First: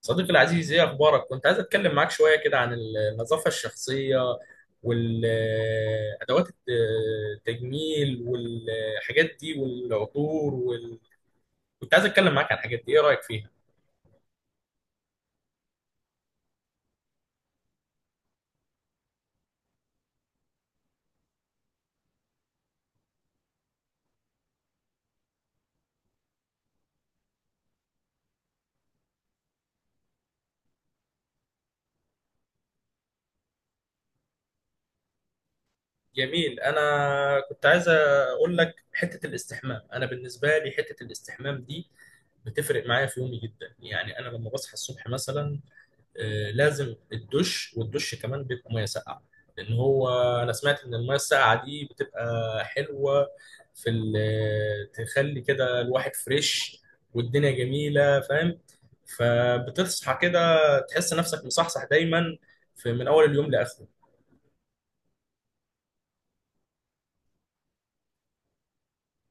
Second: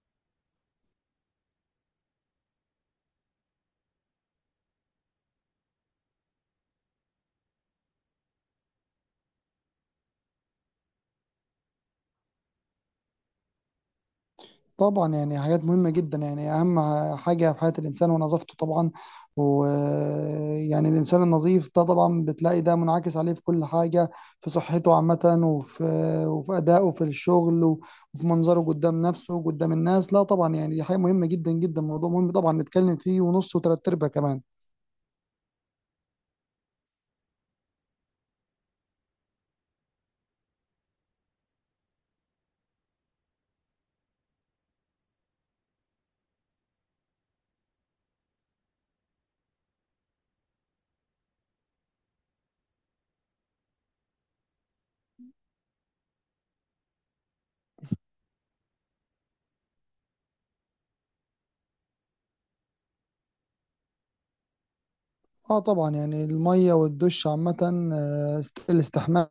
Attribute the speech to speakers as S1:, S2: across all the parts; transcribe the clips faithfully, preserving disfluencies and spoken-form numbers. S1: صديقي العزيز، ايه اخبارك؟ كنت عايز اتكلم معاك شويه كده عن النظافه الشخصيه، والادوات التجميل والحاجات دي والعطور وال... كنت عايز اتكلم معاك عن الحاجات دي، ايه رايك فيها؟
S2: طبعا يعني حاجات مهمة جدا يعني أهم حاجة في حياة الإنسان ونظافته طبعا، ويعني الإنسان النظيف ده طبعا بتلاقي ده منعكس عليه في كل حاجة في صحته عامة وفي وفي أدائه في الشغل وفي منظره قدام نفسه قدام الناس. لا طبعا يعني دي حاجة مهمة جدا جدا، موضوع مهم طبعا نتكلم فيه ونص وتلات أرباع كمان.
S1: جميل. انا كنت عايز اقول لك حته الاستحمام. انا بالنسبه لي حته الاستحمام دي بتفرق معايا في يومي جدا. يعني انا لما بصحى الصبح مثلا آه، لازم الدش، والدش كمان بيبقى ميه ساقعه، لان هو انا سمعت ان الميه الساقعه دي بتبقى حلوه في ال- آه، تخلي كده الواحد فريش والدنيا جميله، فاهم؟ فبتصحى كده تحس نفسك مصحصح دايما في من اول اليوم لاخره.
S2: اه طبعا يعني الميه والدش عامه، آه، الاستحمام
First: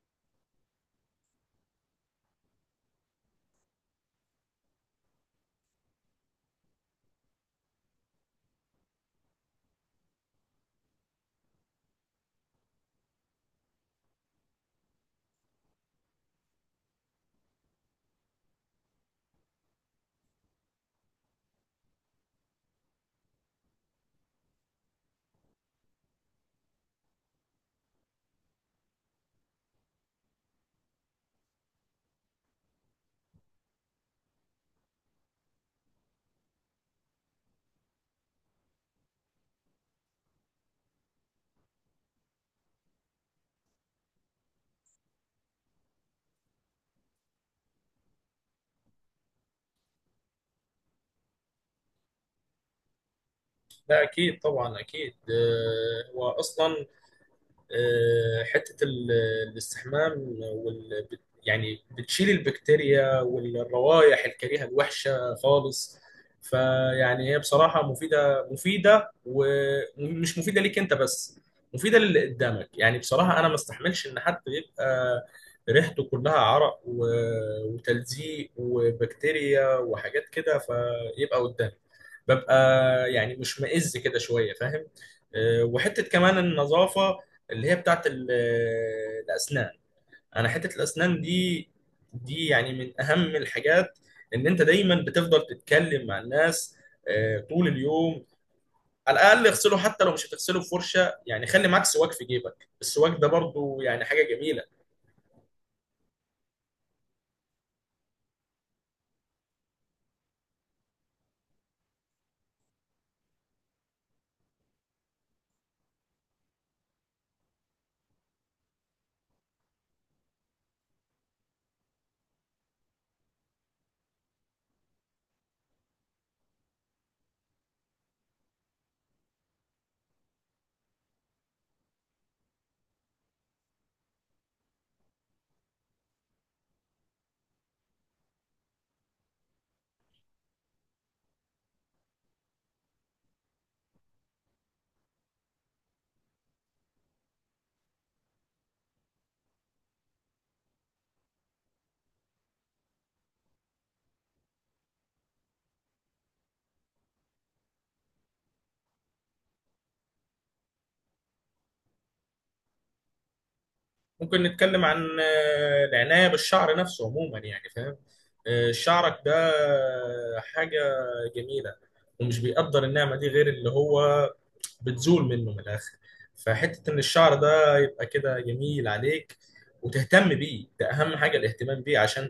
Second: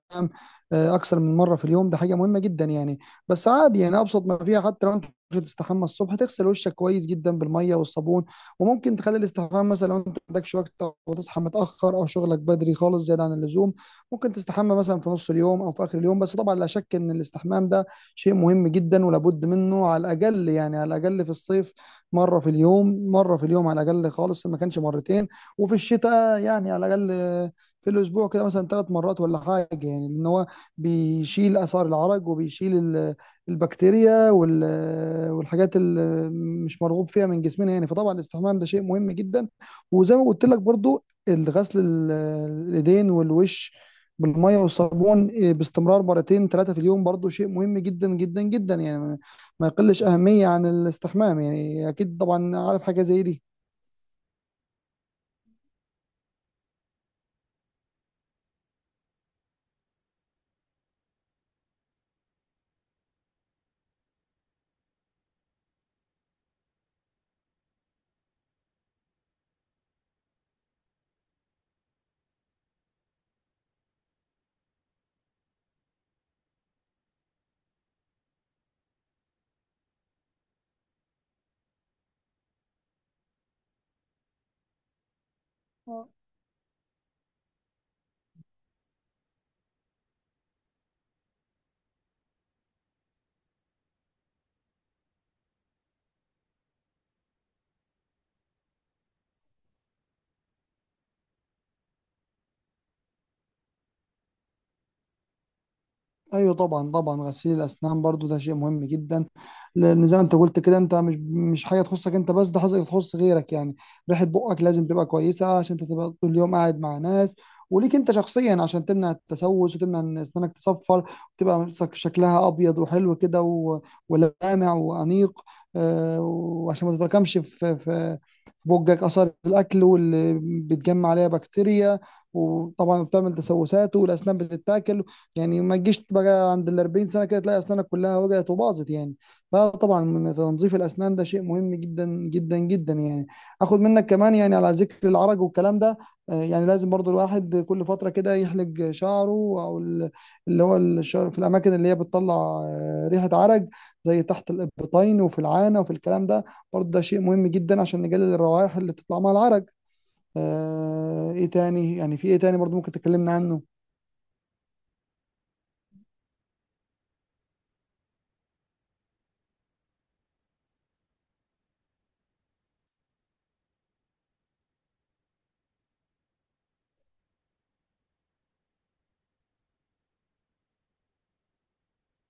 S2: آه، اكثر من مره في اليوم ده حاجه مهمه جدا يعني. بس عادي يعني ابسط ما فيها حتى لو انت مش هتستحمى الصبح تغسل وشك كويس جدا بالميه والصبون، وممكن تخلي الاستحمام مثلا لو انت ما عندكش وقت وتصحى متاخر او شغلك بدري خالص زياده عن اللزوم ممكن تستحمى مثلا في نص اليوم او في اخر اليوم. بس طبعا لا شك ان الاستحمام ده شيء مهم جدا ولابد منه، على الاقل يعني على الاقل في الصيف مره في اليوم، مره في اليوم على الاقل خالص ما كانش مرتين. وفي الشتاء يعني على الاقل آه، في الاسبوع كده مثلا ثلاث مرات ولا حاجه، يعني لان هو بيشيل اثار العرق وبيشيل ال- البكتيريا وال- والحاجات اللي مش مرغوب فيها من جسمنا يعني. فطبعا الاستحمام ده شيء مهم جدا. وزي ما قلت لك برضو الغسل ال- الايدين والوش بالميه والصابون، إيه، باستمرار مرتين ثلاثه في اليوم برضو شيء مهم جدا جدا جدا، يعني ما ما يقلش اهميه عن الاستحمام يعني، اكيد طبعا عارف حاجه زي دي.
S1: ده اكيد، طبعا اكيد. آه، هو اصلا آه، حتة ال- الاستحمام وال... يعني بتشيل البكتيريا والروائح الكريهة الوحشة خالص. فيعني هي بصراحة مفيدة، مفيدة ومش مفيدة ليك انت بس، مفيدة للي قدامك. يعني بصراحة انا ما استحملش ان حد يبقى ريحته كلها عرق و... وتلزيق وبكتيريا وحاجات كده، فيبقى قدامي، ببقى يعني مشمئز كده شوية، فاهم؟ آه، وحتة كمان النظافة اللي هي بتاعت ال- الأسنان. أنا حتة الأسنان دي، دي يعني من أهم الحاجات. إن أنت دايما بتفضل تتكلم مع الناس آه، طول اليوم، على الأقل اغسله حتى لو مش هتغسله بفرشة. يعني خلي معاك سواك في جيبك، السواك ده برضو يعني حاجة جميلة.
S2: ايوه طبعا طبعا غسيل الاسنان برضو ده شيء مهم جدا لان زي ما انت قلت كده انت مش مش حاجه تخصك انت بس، ده حاجه تخص غيرك يعني. ريحه بقك لازم تبقى كويسه عشان انت تبقى طول اليوم قاعد مع ناس، وليك انت شخصيا عشان تمنع التسوس وتمنع ان اسنانك تصفر وتبقى شك- شكلها ابيض وحلو كده و- ولامع وانيق. آه، وعشان ما تتراكمش في في في بقك اثار الاكل واللي بتجمع عليها بكتيريا وطبعا بتعمل تسوسات والاسنان بتتاكل، يعني ما تجيش بقى عند ال أربعين سنه كده تلاقي اسنانك كلها وجعت وباظت يعني. فطبعا من تنظيف الاسنان ده شيء مهم جدا جدا جدا يعني. اخد منك كمان يعني على ذكر العرج والكلام ده، آه، يعني لازم برضو الواحد كل فتره كده يحلق شعره او ال- اللي هو الشعر في الاماكن اللي هي بتطلع آه، ريحه عرج، زي تحت الابطين وفي العانه وفي الكلام ده. برضو ده شيء مهم جدا عشان نقلل الروائح اللي تطلع مع العرج. آه، ايه تاني يعني، في ايه تاني برضو ممكن تكلمنا عنه؟
S1: ممكن نتكلم عن آه، العناية بالشعر نفسه عموما، يعني فاهم؟ آه، شعرك ده حاجة جميلة، ومش بيقدر النعمة دي غير اللي هو بتزول منه من الاخر. فحته ان الشعر ده يبقى كده جميل عليك وتهتم بيه، ده اهم حاجه الاهتمام بيه، عشان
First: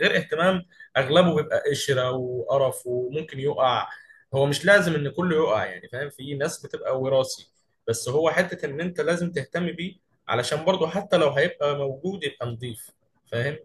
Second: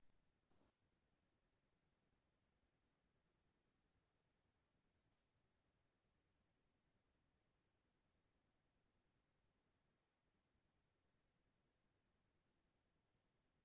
S1: غير اهتمام اغلبه بيبقى قشره وقرف وممكن يقع. هو مش لازم ان كله يقع، يعني فاهم، في ناس بتبقى وراثي، بس هو حته ان انت لازم تهتم بيه، علشان برضه حتى لو هيبقى موجود يبقى نظيف، فاهم؟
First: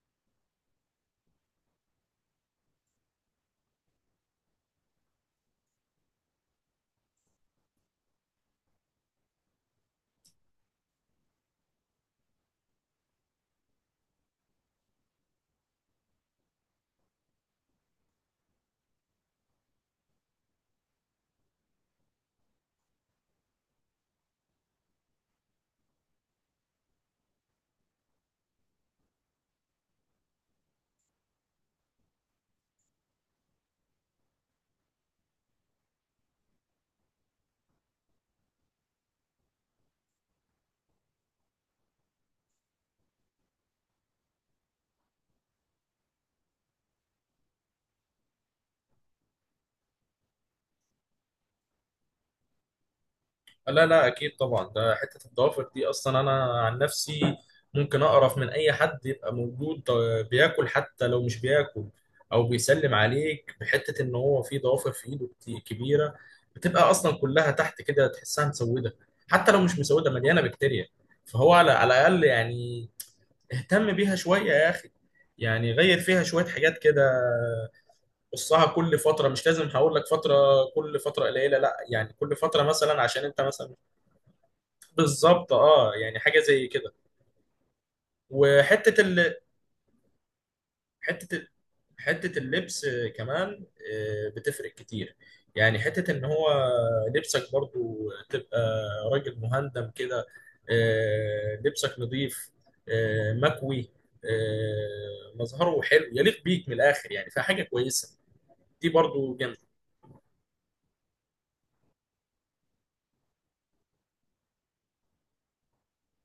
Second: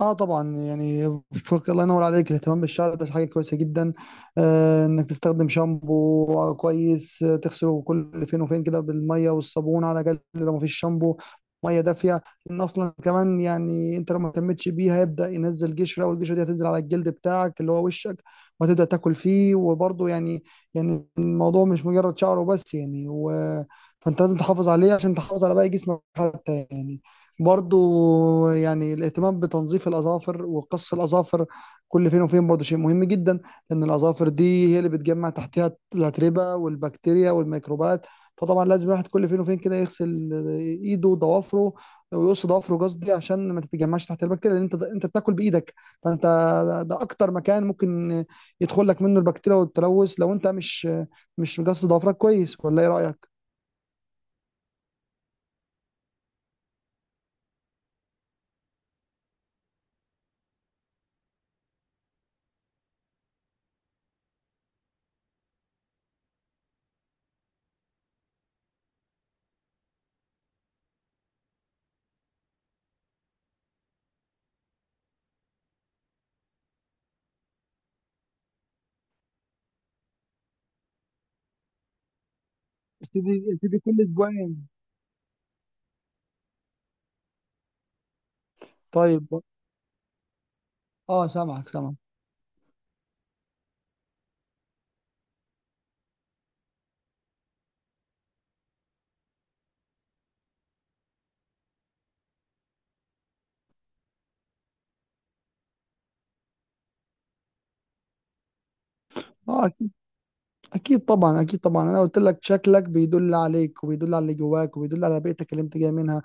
S2: اه طبعا يعني، فوق الله ينور عليك، الاهتمام بالشعر ده حاجه كويسه جدا. آه انك تستخدم شامبو آه، كويس، آه، تغسله كل فين وفين كده بالميه والصابون على الاقل لو مفيش شامبو، ميه دافيه. لان اصلا كمان يعني انت لو ما اهتمتش بيها يبدا ينزل قشره، والقشره دي هتنزل على الجلد بتاعك اللي هو وشك وهتبدا تاكل فيه وبرضه يعني، يعني الموضوع مش مجرد شعره بس يعني و... فانت لازم تحافظ عليه عشان تحافظ على باقي جسمك حتى يعني. برضو يعني الاهتمام بتنظيف الأظافر وقص الأظافر كل فين وفين برضو شيء مهم جدا، لأن الأظافر دي هي اللي بتجمع تحتها الأتربة والبكتيريا والميكروبات. فطبعا لازم الواحد كل فين وفين كده يغسل ايده وضوافره، ويقص ضوافره قصدي، عشان ما تتجمعش تحت البكتيريا، لان انت انت بتاكل بايدك. فانت ده اكتر مكان ممكن يدخل لك منه البكتيريا والتلوث لو انت مش مش مقص ضوافرك كويس، ولا ايه رايك؟
S1: لا لا اكيد طبعا، ده حته الضوافر دي اصلا، انا عن نفسي ممكن اقرف من اي حد يبقى موجود آه، بياكل، حتى لو مش بياكل او بيسلم عليك، بحته ان هو في ضوافر في ايده كت- كبيره، بتبقى اصلا كلها تحت كده تحسها مسوده، حتى لو مش مسوده مليانه بكتيريا. فهو على على الاقل يعني اهتم بيها شويه يا اخي، يعني غير فيها شويه حاجات كده، قصها كل فتره. مش لازم هقول لك فتره، كل فتره قليله، لا يعني كل فتره مثلا عشان انت
S2: ابتدي
S1: مثلا.
S2: ابتدي كل اسبوعين.
S1: بالظبط، اه، يعني حاجه زي كده. وحته
S2: طيب،
S1: ال...
S2: اه
S1: حته ال...
S2: سامعك سامعك.
S1: حته اللبس كمان آه، بتفرق كتير، يعني حته ان هو لبسك برضو تبقى راجل مهندم كده، آه، لبسك نظيف، آه، مكوي، آه، مظهره حلو يليق بيك من الاخر، يعني فحاجه كويسه دي برضو.
S2: اه اكيد، أكيد طبعا اكيد طبعا، انا قلت لك شكلك بيدل عليك وبيدل على اللي جواك وبيدل على بيئتك اللي انت جاي منها،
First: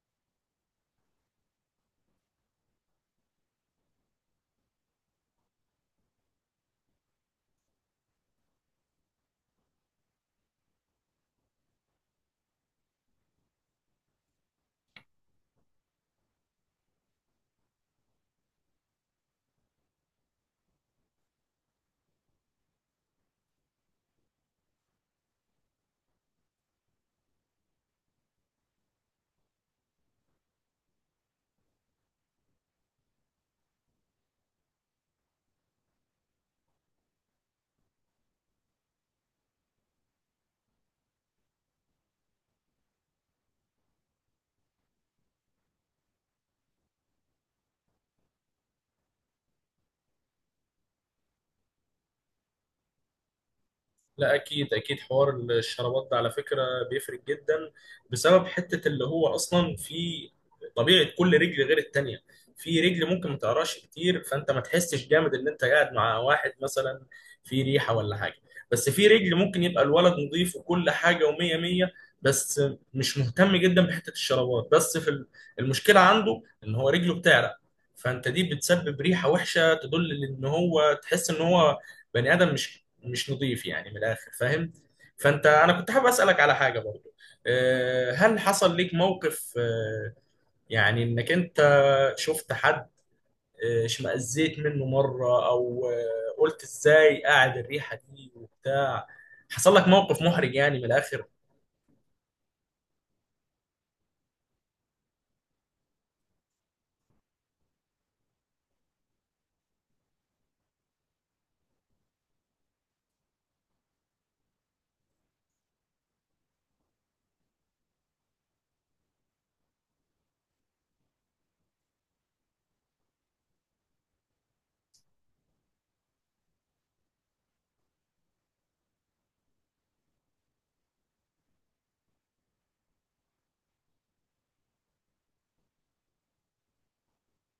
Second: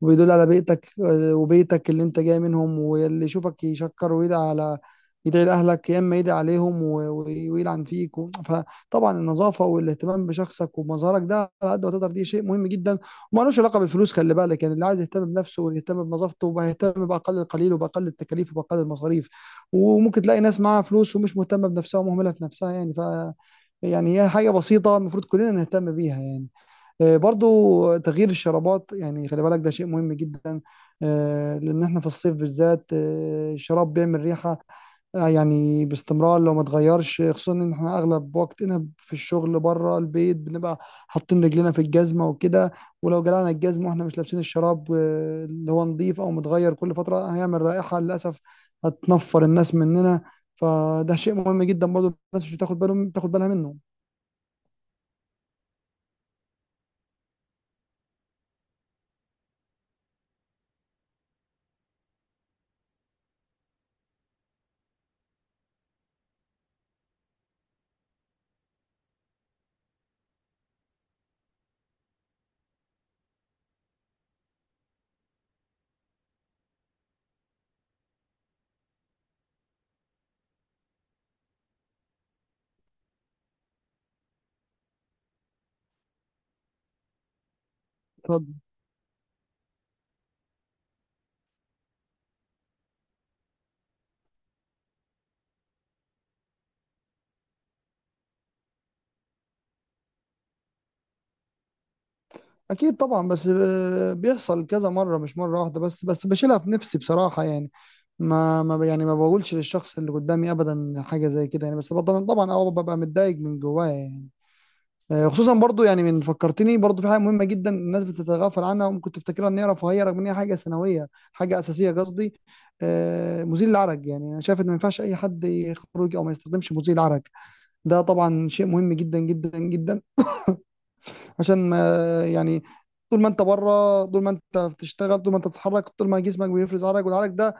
S2: وبيدل على بيئتك وبيتك اللي انت جاي منهم، واللي يشوفك يشكر ويدعي على، يدعي لأهلك يا إما يدعي عليهم و- و- ويلعن فيك و- فطبعا النظافة والاهتمام بشخصك ومظهرك ده على قد ما تقدر دي شيء مهم جدا. ومالوش علاقة بالفلوس، خلي بالك يعني، اللي عايز يهتم بنفسه ويهتم بنظافته وهيهتم بأقل القليل وبأقل التكاليف وبأقل المصاريف. وممكن تلاقي ناس معاها فلوس ومش مهتمة بنفسها ومهملة في نفسها، يعني ف يعني هي حاجة بسيطة المفروض كلنا نهتم بيها يعني. آه، برضو تغيير الشرابات يعني خلي بالك ده شيء مهم جدا. آه، لان احنا في الصيف بالذات آه، الشراب بيعمل ريحة، آه، يعني باستمرار لو ما اتغيرش، خصوصا ان احنا اغلب وقتنا في الشغل بره البيت بنبقى حاطين رجلنا في الجزمه وكده. ولو جلعنا الجزمه واحنا مش لابسين الشراب آه، اللي هو نظيف او متغير كل فتره، هيعمل رائحه للاسف هتنفر الناس مننا. فده شيء مهم جدا برضو، الناس مش بتاخد بالهم بتاخد بالها منه.
S1: لا اكيد اكيد، حوار الشرابات ده على فكره بيفرق جدا، بسبب حته اللي هو اصلا في طبيعه كل رجل غير التانيه. في رجل ممكن ما تقراش كتير فانت ما تحسش جامد ان انت قاعد مع واحد مثلا في ريحه ولا حاجه، بس في رجل ممكن يبقى الولد نظيف وكل حاجه ومية مية، بس مش مهتم جدا بحته الشرابات، بس في ال- المشكله عنده ان هو رجله بتعرق، فانت دي بتسبب ريحه وحشه تدل ان هو، تحس ان هو بني ادم مش مش نظيف يعني من الاخر، فاهم؟ فانت، انا كنت حابب اسالك على حاجه برضو. آه، هل حصل ليك موقف آه، يعني انك انت شفت حد آه، اشمئزيت منه مره، او آه، قلت ازاي قاعد الريحه دي وبتاع؟ حصل لك موقف محرج يعني من الاخر؟
S2: اكيد طبعا، بس آه، بيحصل كذا مره مش مره واحده بس، بس بشيلها في نفسي بصراحه يعني. ما ما ب- يعني ما بقولش للشخص اللي قدامي ابدا حاجه زي كده يعني، بس طبعا طبعا اه ببقى متضايق من جوايا يعني. آه، خصوصا برضو يعني، من فكرتني برضو في حاجه مهمه جدا الناس بتتغافل عنها وممكن تفتكرها ان هي رفاهيه رغم ان هي حاجه ثانويه، حاجه اساسيه قصدي. آه، مزيل العرق، يعني انا شايف ان ما ينفعش اي حد يخرج او ما يستخدمش مزيل العرق. ده طبعا شيء مهم جدا جدا جدا عشان ما يعني، طول ما انت بره طول ما انت بتشتغل طول ما انت بتتحرك طول ما جسمك بيفرز عرق، والعرق ده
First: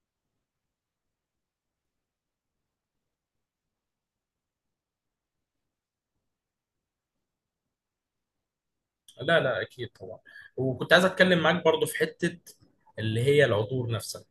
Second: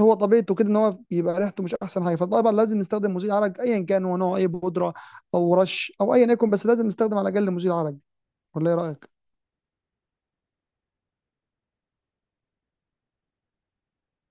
S2: هو طبيعته كده ان هو بيبقى ريحته مش احسن حاجه. فطبعا لازم نستخدم مزيل عرق ايا كان هو نوعه، اي بودره او رش او ايا يكن، بس لازم نستخدم على الاقل مزيل عرق. ولا ايه رايك؟
S1: لا لا اكيد طبعا. وكنت عايز اتكلم معاك برضو في حته اللي هي العطور نفسها،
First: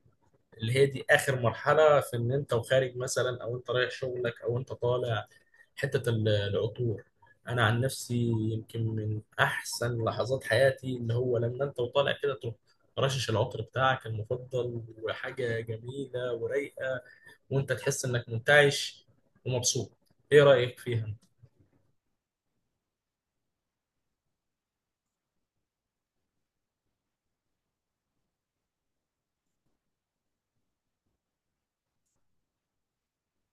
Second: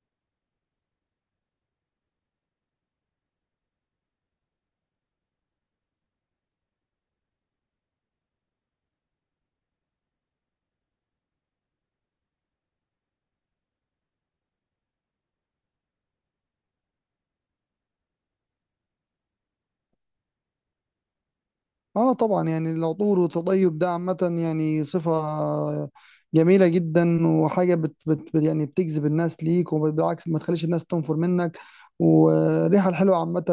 S1: اللي هي دي اخر مرحله في ان انت وخارج مثلا، او انت رايح شغلك او انت طالع. حتة ال- العطور، أنا عن نفسي يمكن من أحسن لحظات حياتي اللي هو لما أنت وطالع كده تروح رشش العطر بتاعك المفضل، وحاجة جميلة ورايقة، وأنت تحس إنك منتعش ومبسوط. إيه رأيك فيها؟
S2: اه طبعا يعني العطور والتطيب ده عامة يعني صفة جميلة جدا، وحاجة بت بت بت- يعني بتجذب الناس ليك وبالعكس ما تخليش الناس تنفر منك. والريحة الحلوة عامة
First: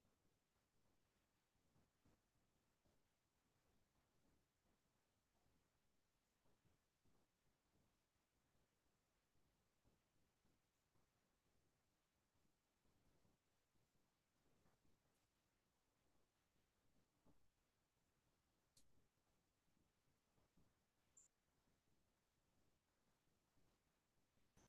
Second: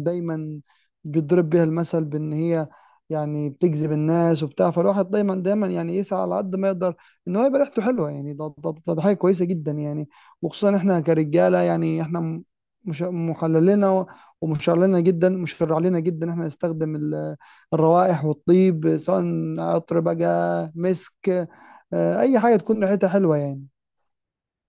S2: دايما بيتضرب بيها المثل، بان هي يعني بتجذب الناس وبتاع. فالواحد دايما دايما يعني يسعى على قد ما يقدر ان هو يبقى ريحته حلوة يعني، ده ده ده ده حاجة كويسة جدا يعني. وخصوصا احنا كرجالة يعني، احنا م- مش محللنا، ومشرع لنا جدا، مشرع لنا جدا احنا نستخدم ال الروائح والطيب، سواء عطر بقى، مسك، آه، اي حاجه تكون ريحتها حلوه يعني.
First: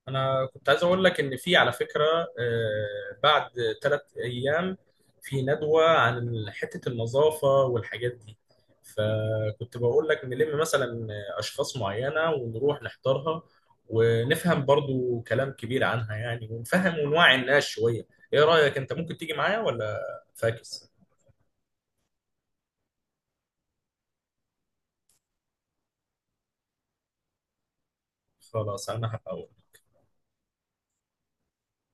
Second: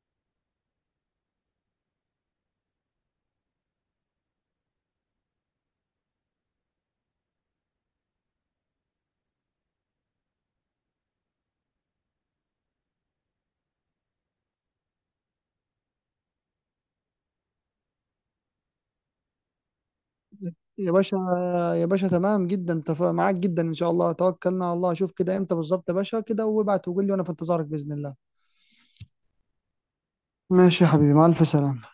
S1: انا كنت عايز اقول لك ان في على فكره آه، بعد تلات ايام في ندوه عن حته النظافه والحاجات دي، فكنت بقول لك نلم مثلا اشخاص معينه ونروح نحضرها، ونفهم برضو كلام كبير عنها يعني، ونفهم ونوعي الناس شويه. ايه رايك، انت ممكن تيجي معايا ولا فاكس؟
S2: يا باشا، يا باشا تمام جدا، تف... معاك جدا ان شاء الله، توكلنا على الله. شوف كده امتى بالظبط يا باشا كده وابعت وقول لي، وانا في انتظارك باذن الله.
S1: خلاص، انا هبقى أقول.
S2: ماشي يا حبيبي، مع الف سلامه.